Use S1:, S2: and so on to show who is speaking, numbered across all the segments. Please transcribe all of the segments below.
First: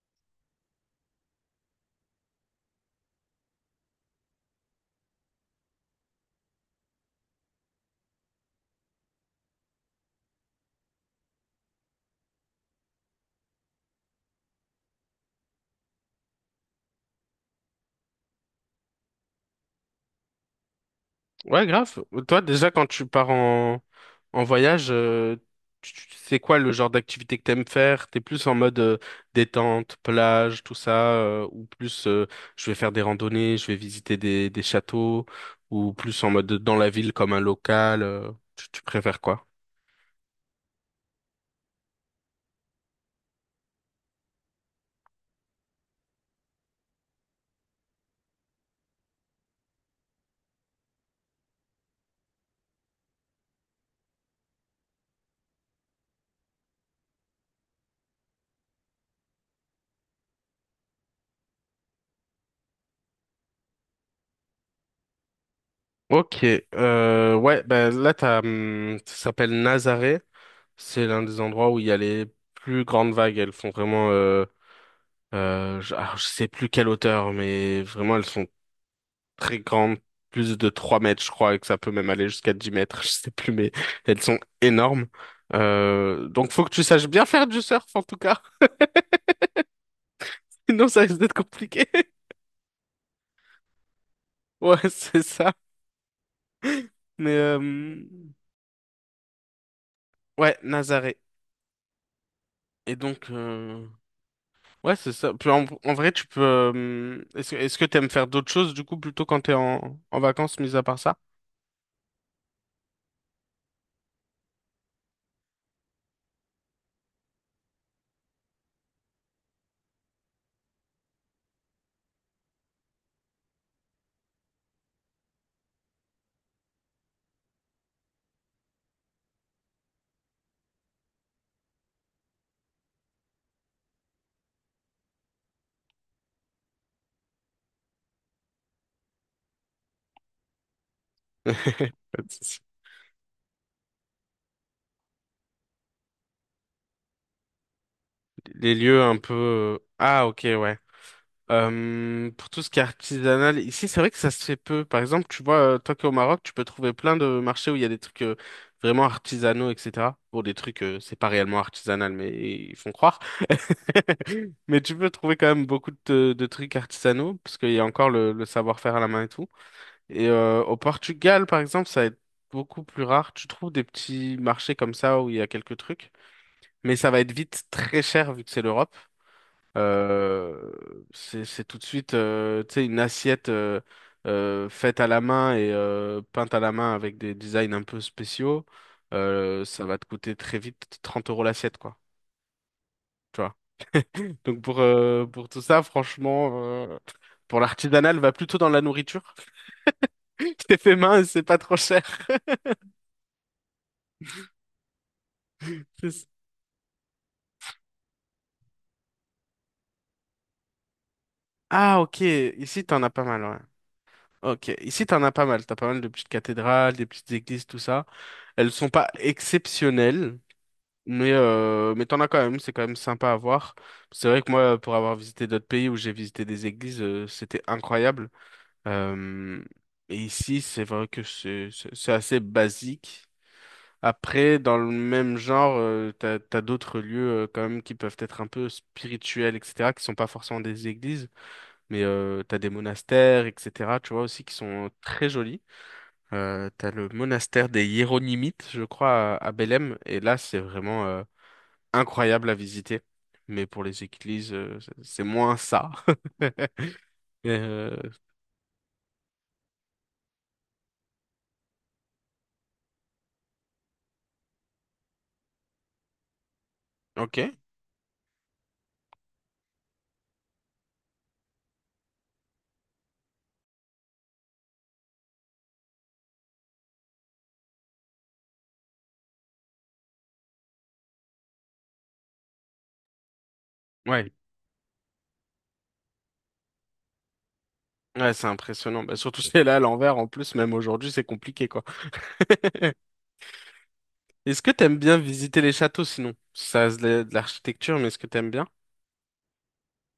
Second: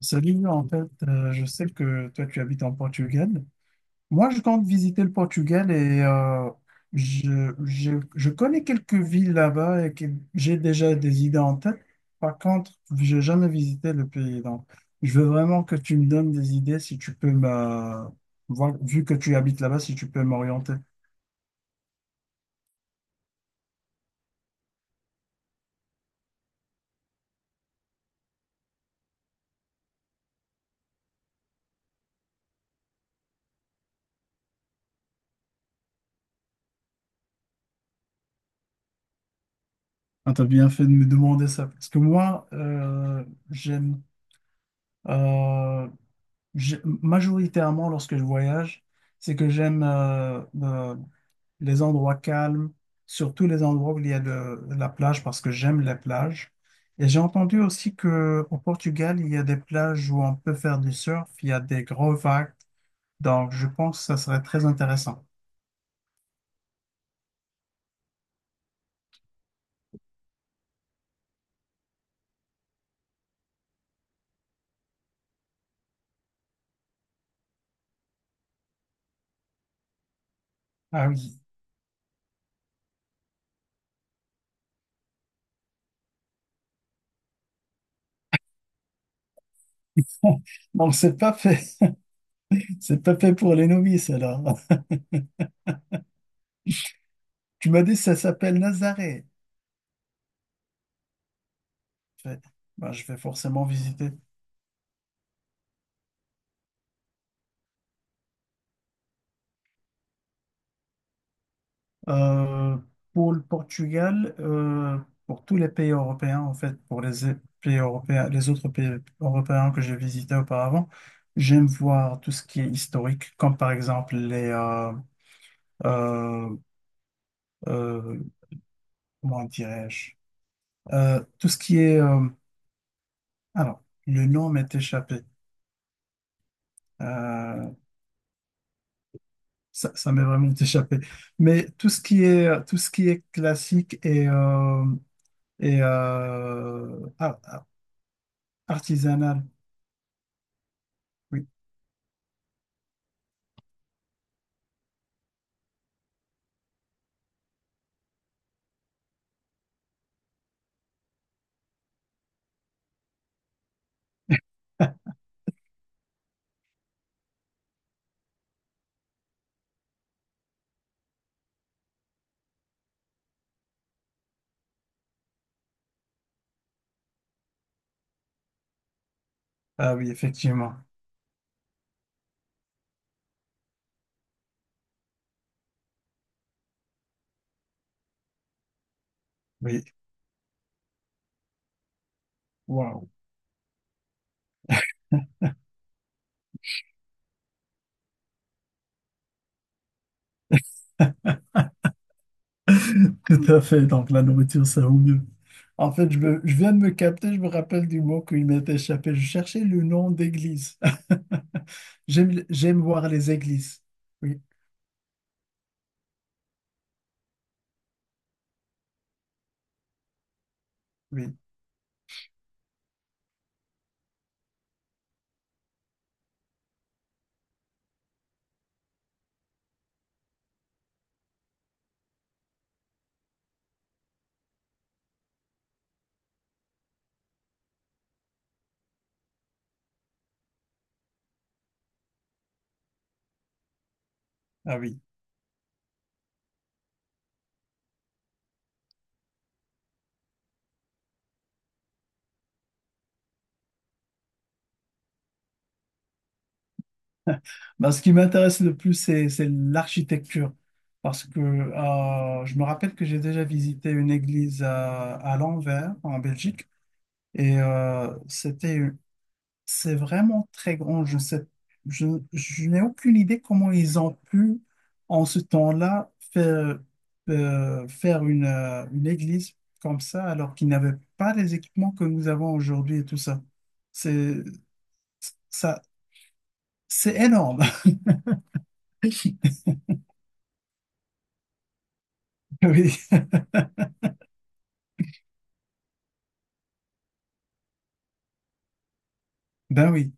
S1: Salut, je sais que toi tu habites en Portugal. Moi, je compte visiter le Portugal et je connais quelques villes là-bas et que j'ai déjà des idées en tête. Par contre, j'ai jamais visité le pays. Donc, je veux vraiment que tu me donnes des idées si tu peux vu que tu habites là-bas, si tu peux m'orienter.
S2: Ouais, grave. Toi, déjà, quand tu pars en voyage, c'est quoi le genre d'activité que t'aimes faire? T'es plus en mode détente, plage, tout ça, ou plus je vais faire des randonnées, je vais visiter des châteaux, ou plus en mode dans la ville comme un local, tu préfères quoi?
S1: Ah, t'as bien fait de me demander ça, parce que moi, j'aime euh, majoritairement lorsque je voyage, c'est que j'aime les endroits calmes, surtout les endroits où il y a de la plage, parce que j'aime les plages. Et j'ai entendu aussi que au Portugal, il y a des plages où on peut faire du surf, il y a des gros vagues, donc, je pense que ça serait très intéressant.
S2: Ok, ouais, ben là, t'as, ça s'appelle Nazaré. C'est l'un des endroits où il y a les plus grandes vagues. Elles font vraiment, je sais plus quelle hauteur, mais vraiment, elles sont très grandes, plus de trois
S1: Ah
S2: mètres, je
S1: oui.
S2: crois, et que ça peut même aller jusqu'à 10 mètres, je sais plus, mais elles sont énormes. Donc, faut que tu saches bien faire du surf, en tout cas. Sinon,
S1: Donc,
S2: ça
S1: c'est
S2: risque d'être
S1: pas fait.
S2: compliqué.
S1: C'est pas fait pour les novices, alors.
S2: Ouais, c'est ça. Mais,
S1: Tu m'as dit que ça s'appelle Nazaré.
S2: ouais, Nazaré.
S1: Je fais, bah,
S2: Et
S1: je vais
S2: donc,
S1: forcément visiter.
S2: ouais, c'est ça. Puis en vrai, tu peux. Est-ce que t'aimes faire d'autres choses du coup plutôt quand t'es en vacances, mis à part ça?
S1: Euh, pour le Portugal, pour tous les pays européens, en fait, pour les pays européens, les autres pays européens que j'ai visités auparavant, j'aime voir tout ce qui est historique, comme par exemple les, euh, euh, comment dirais-je, tout ce qui est, alors, le nom m'est échappé. Euh, ça m'est vraiment échappé. Mais
S2: Pas de souci.
S1: tout ce qui est classique et
S2: Les lieux un peu.
S1: artisanal.
S2: Ah, ok, ouais.
S1: Oui.
S2: Pour tout ce qui est artisanal, ici, c'est vrai que ça se fait peu. Par exemple, tu vois, toi qui es au Maroc, tu peux trouver plein de marchés où il y a des trucs vraiment artisanaux, etc. Pour des trucs, c'est pas réellement artisanal, mais ils font croire. Mais tu peux trouver quand même beaucoup de trucs artisanaux, parce qu'il y a encore le savoir-faire à la main et tout. Et au Portugal, par exemple, ça va être beaucoup plus rare. Tu trouves des petits marchés comme ça où il y a quelques trucs, mais ça va être vite très cher vu que c'est l'Europe.
S1: Ah oui,
S2: Euh,
S1: effectivement.
S2: c'est, tout de suite, tu sais, une assiette faite à la main et peinte à la main avec des designs un peu spéciaux.
S1: Oui.
S2: Ça va te coûter très vite 30 € l'assiette, quoi.
S1: Waouh.
S2: Tu vois. Donc pour, pour tout ça, franchement, pour l'artisanal, va plutôt dans la nourriture. C'est fait main et c'est pas trop cher.
S1: Tout à fait. Donc, la nourriture, ça vaut mieux. En fait, je viens de me capter, je me rappelle du mot qui m'est échappé. Je cherchais le nom d'église.
S2: Ah, ok.
S1: J'aime
S2: Ici, t'en
S1: voir
S2: as pas
S1: les
S2: mal, ouais.
S1: églises. Oui,
S2: Ok. Ici, t'en as pas mal. T'as pas mal de petites cathédrales, des petites églises, tout ça. Elles sont pas exceptionnelles, mais,
S1: oui.
S2: euh, mais t'en as quand même. C'est quand même sympa à voir. C'est vrai que moi, pour avoir visité d'autres pays où j'ai visité des églises, c'était incroyable. Euh, et ici, c'est vrai que c'est assez basique. Après, dans le même genre, t'as, d'autres lieux, quand même qui peuvent être un peu spirituels, etc., qui sont pas forcément des églises. Mais t'as des monastères, etc. Tu vois aussi qui
S1: Ah
S2: sont
S1: oui.
S2: très jolis. T'as le monastère des Hiéronymites, je crois, à Belém. Et là, c'est vraiment incroyable à visiter. Mais pour les églises, c'est moins ça.
S1: Ben,
S2: Euh,
S1: ce qui m'intéresse le plus, c'est l'architecture. Parce que je me rappelle que j'ai déjà visité une église à Lanvers, en Belgique.
S2: ok.
S1: C'était. C'est vraiment très grand. Je, je n'ai aucune idée comment ils ont pu, en ce temps-là, faire une église comme ça, alors qu'ils n'avaient pas les équipements que nous avons aujourd'hui et tout ça.
S2: Ouais.
S1: C'est, ça c'est énorme.
S2: Ouais, c'est impressionnant. Bah, surtout celle-là à l'envers, en plus, même aujourd'hui, c'est compliqué, quoi.
S1: Oui.
S2: Est-ce que t'aimes bien visiter les châteaux, sinon? Ça, c'est de l'architecture, mais est-ce que t'aimes bien?
S1: Ben oui.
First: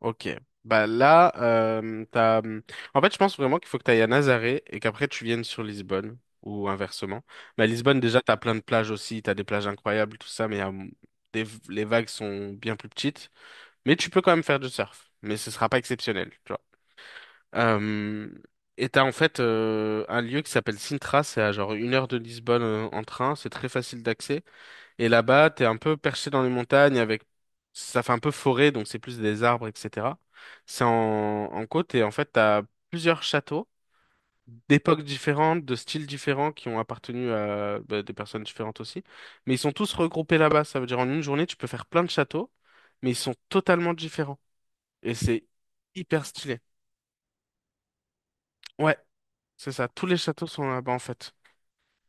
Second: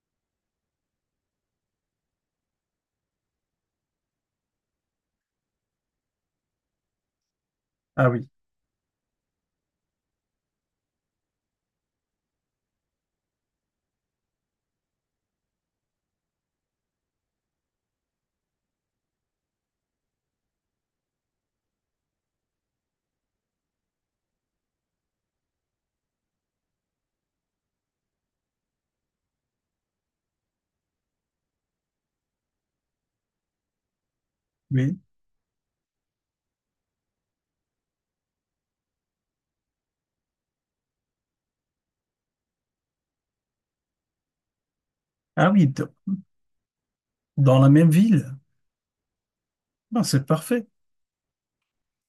S2: Ok. Bah là. En fait, je pense vraiment qu'il faut que tu ailles à Nazaré et qu'après tu viennes sur Lisbonne ou inversement. Mais à Lisbonne,
S1: Ah
S2: déjà,
S1: oui.
S2: t'as plein de plages aussi, t'as des plages incroyables, tout ça, mais les vagues sont bien plus petites. Mais tu peux quand même faire du surf, mais ce sera pas exceptionnel, tu vois. Euh, et t'as en fait un lieu qui s'appelle Sintra, c'est à genre une heure de Lisbonne en train, c'est très facile d'accès. Et là-bas, t'es un peu perché dans les montagnes avec, ça fait un peu forêt, donc c'est plus des arbres, etc. C'est en côte et en fait, t'as plusieurs châteaux
S1: Oui.
S2: d'époques différentes, de styles différents qui ont appartenu à bah, des personnes différentes aussi. Mais ils sont tous regroupés là-bas. Ça veut dire en une journée, tu peux faire plein de châteaux, mais ils sont totalement différents. Et c'est
S1: Ah oui. d-
S2: hyper stylé.
S1: Dans la même ville.
S2: Ouais, c'est ça.
S1: Ben,
S2: Tous les
S1: c'est
S2: châteaux sont
S1: parfait.
S2: là-bas en fait.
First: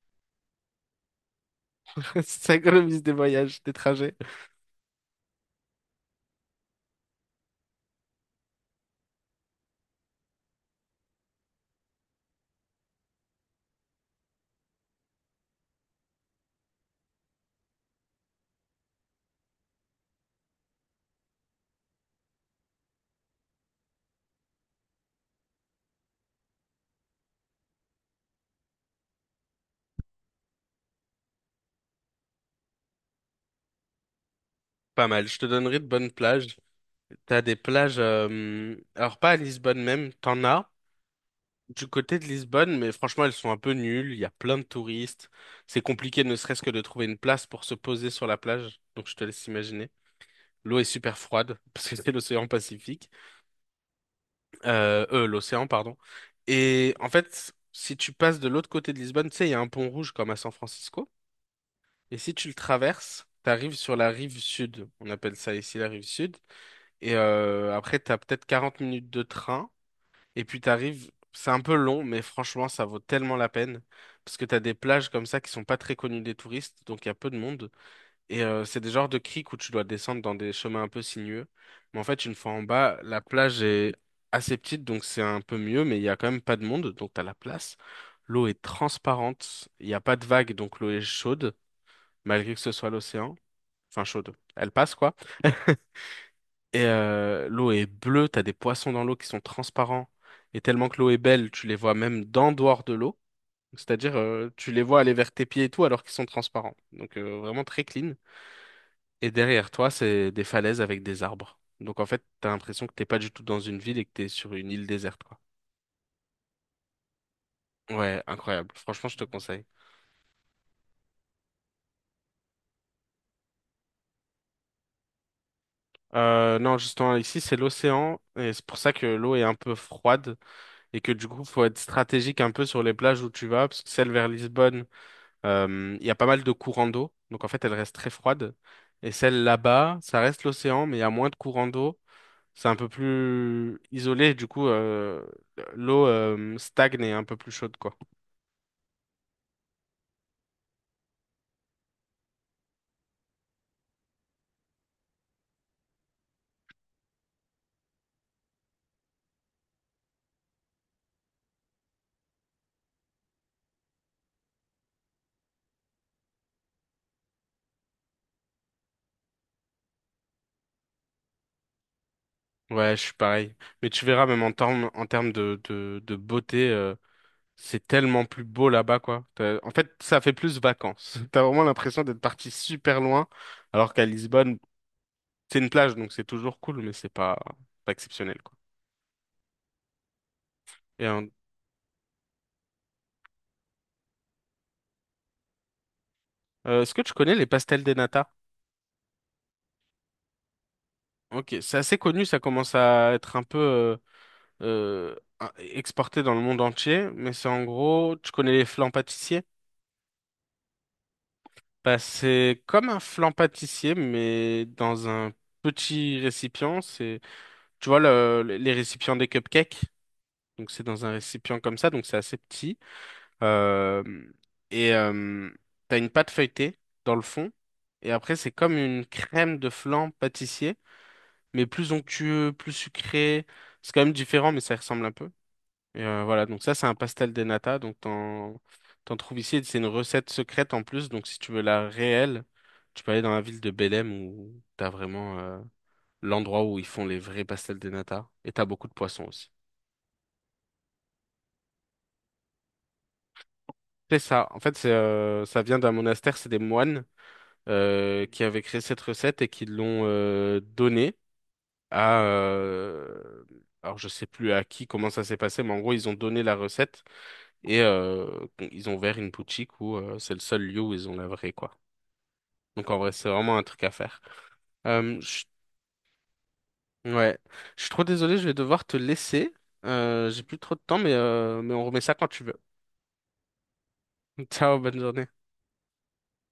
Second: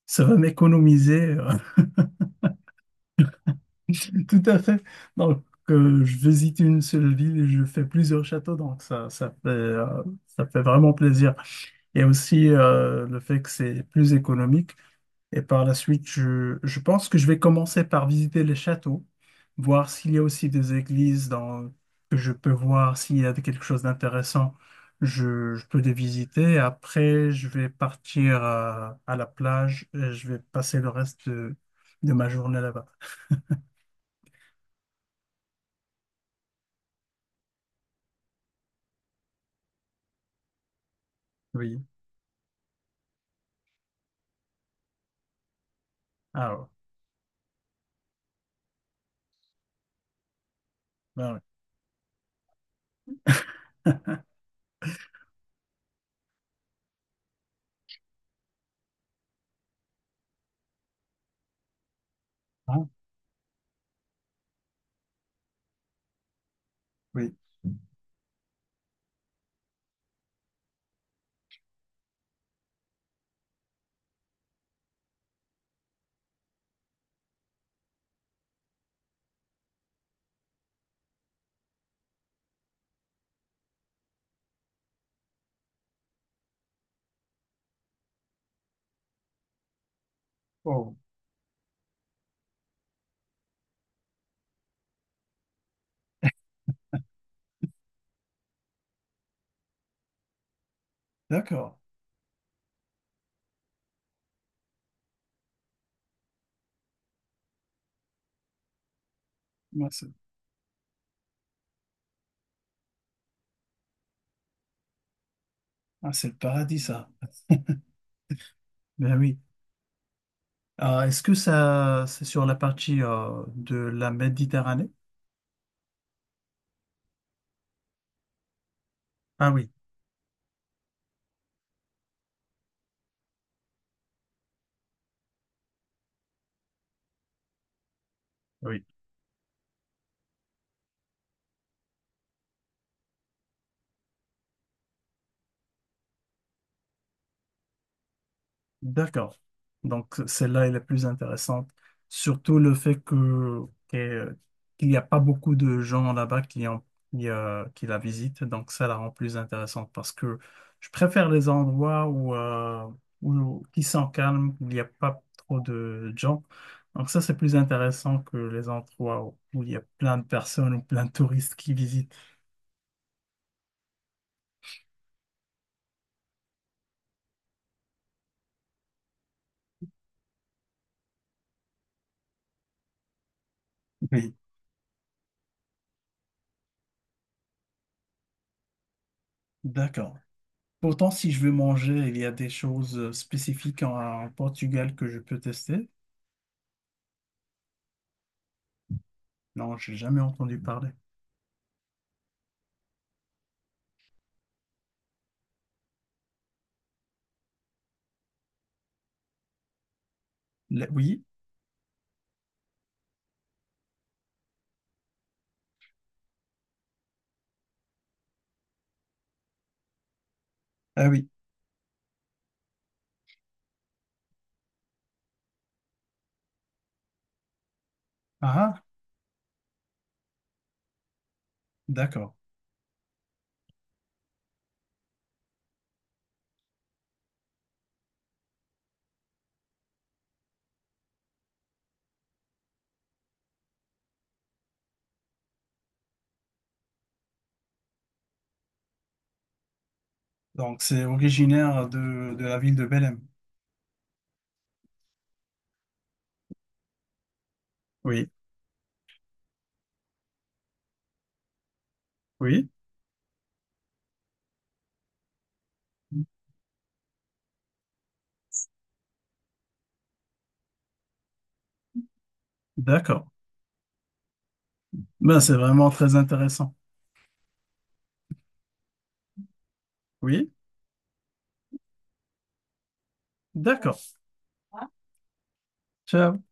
S1: Ça va m'économiser.
S2: Ça économise des voyages, des trajets.
S1: Tout à fait. Donc, je visite une seule ville et je fais plusieurs châteaux, donc ça fait vraiment plaisir. Et aussi le fait que c'est plus économique. Et par la suite, je pense que je vais commencer par visiter les châteaux, voir s'il y a aussi des églises que je peux voir, s'il y a quelque chose d'intéressant, je peux les visiter. Après, je vais partir à la plage et je vais passer le reste de ma journée là-bas.
S2: Pas mal. Je te donnerai de bonnes plages. T'as des plages, alors pas à Lisbonne même, t'en as
S1: Oui.
S2: du côté de Lisbonne, mais franchement elles sont un peu nulles, il y a plein de touristes, c'est compliqué ne serait-ce que
S1: Alors.
S2: de trouver une place pour se poser sur la plage, donc je te laisse imaginer. L'eau est super
S1: Ben oui.
S2: froide, parce que c'est l'océan Pacifique, l'océan, pardon. Et en fait, si tu passes de l'autre côté de Lisbonne, tu sais, il y a un pont rouge comme à San Francisco, et si tu le
S1: Hein.
S2: traverses, t'arrives sur la rive sud, on appelle ça ici la rive sud, et
S1: Oui.
S2: après t'as peut-être 40 minutes de train. Et puis t'arrives, c'est un peu long, mais franchement, ça vaut tellement la peine. Parce que t'as des plages comme ça qui sont pas très connues des touristes, donc il y a peu de monde. Et c'est des genres de criques où tu dois descendre dans des chemins un peu sinueux. Mais en fait, une fois en bas, la plage est assez petite, donc c'est un peu mieux, mais il y a quand même pas de monde, donc t'as la place. L'eau est transparente, il n'y a pas de vagues, donc l'eau
S1: Oh,
S2: est chaude, malgré que ce soit l'océan. Enfin, chaude. Elle passe, quoi. Et l'eau est bleue, t'as des poissons dans l'eau qui sont transparents. Et tellement que l'eau est belle, tu les
S1: d'accord.
S2: vois même d'en dehors de l'eau. C'est-à-dire, tu les vois aller vers tes pieds et tout alors qu'ils sont transparents. Donc vraiment très clean. Et derrière toi,
S1: Ouais, c'est
S2: c'est des falaises avec des arbres. Donc en fait, t'as l'impression que t'es pas du tout dans une ville et que t'es sur une île déserte, quoi.
S1: ah, c'est le paradis, ça.
S2: Ouais, incroyable. Franchement,
S1: Ben
S2: je te
S1: oui.
S2: conseille.
S1: Ah, est-ce que ça, c'est sur la partie de la Méditerranée?
S2: Non, justement, ici, c'est l'océan, et c'est pour ça que l'eau est
S1: Ah
S2: un
S1: oui.
S2: peu froide, et que du coup, faut être stratégique un peu sur les plages où tu vas, parce que celle vers Lisbonne, il y a pas mal de courants d'eau, donc en fait elle reste très froide.
S1: Oui.
S2: Et celle là-bas, ça reste l'océan, mais il y a moins de courants d'eau. C'est un peu plus isolé, du coup l'eau stagne et est un peu plus chaude, quoi.
S1: D'accord. Donc, celle-là, elle est plus intéressante. Surtout le fait que- qu'il n'y a pas beaucoup de gens là-bas qui la visitent. Donc, ça la rend plus intéressante parce que je préfère les endroits qui sont calmes, où il n'y a pas trop de gens. Donc, ça, c'est plus intéressant que les endroits où il y a plein de personnes ou plein de touristes qui visitent.
S2: Ouais, je suis pareil. Mais tu verras même en termes de beauté, c'est tellement plus beau là-bas, quoi. En fait, ça fait plus vacances. T'as vraiment l'impression d'être parti super loin, alors qu'à
S1: Oui.
S2: Lisbonne, c'est une plage, donc c'est toujours cool, mais c'est pas, pas exceptionnel, quoi.
S1: D'accord.
S2: Et
S1: Pourtant, si je veux manger, il y a des choses spécifiques en en Portugal que je peux tester.
S2: est-ce que tu connais les pastels des nata.
S1: Non, j'ai jamais entendu parler.
S2: Ok, c'est assez connu, ça commence à être un peu exporté dans le monde entier, mais c'est en gros, tu connais les flans pâtissiers?
S1: Le- oui?
S2: Bah, c'est comme un flan pâtissier, mais dans un petit récipient. C'est, tu vois, les récipients des cupcakes. Donc, c'est dans
S1: Ah
S2: un
S1: oui.
S2: récipient comme ça, donc c'est assez petit. Euh, et t'as une pâte feuilletée dans le fond. Et après, c'est
S1: Ah,
S2: comme
S1: ah,
S2: une crème de flan pâtissier, mais plus
S1: d'accord.
S2: onctueux, plus sucré. C'est quand même différent, mais ça ressemble un peu. Et voilà, donc ça, c'est un pastel de nata. Donc, t'en trouves ici. C'est une recette secrète en plus. Donc, si tu veux la réelle, tu peux aller dans la ville de Belém où t'as vraiment l'endroit où ils font les vrais pastels de nata. Et t'as beaucoup de poissons aussi.
S1: Donc, c'est originaire de la ville de Belém.
S2: C'est ça. En fait, ça vient d'un monastère. C'est des moines
S1: Oui,
S2: qui avaient créé cette recette et qui l'ont donnée à.
S1: oui,
S2: Alors, je sais plus à qui, comment ça s'est passé, mais en gros, ils ont donné la recette. Et ils ont ouvert une boutique où c'est le seul lieu où ils ont la vraie, quoi. Donc en vrai,
S1: d'accord.
S2: c'est vraiment un truc à faire. Euh,
S1: Ben,
S2: je-
S1: c'est vraiment très intéressant.
S2: Ouais, je suis trop désolé, je vais devoir te laisser. J'ai
S1: Oui,
S2: plus trop de temps, mais, mais on remet ça quand tu veux.
S1: d'accord.
S2: Ciao, bonne journée.
S1: Ciao.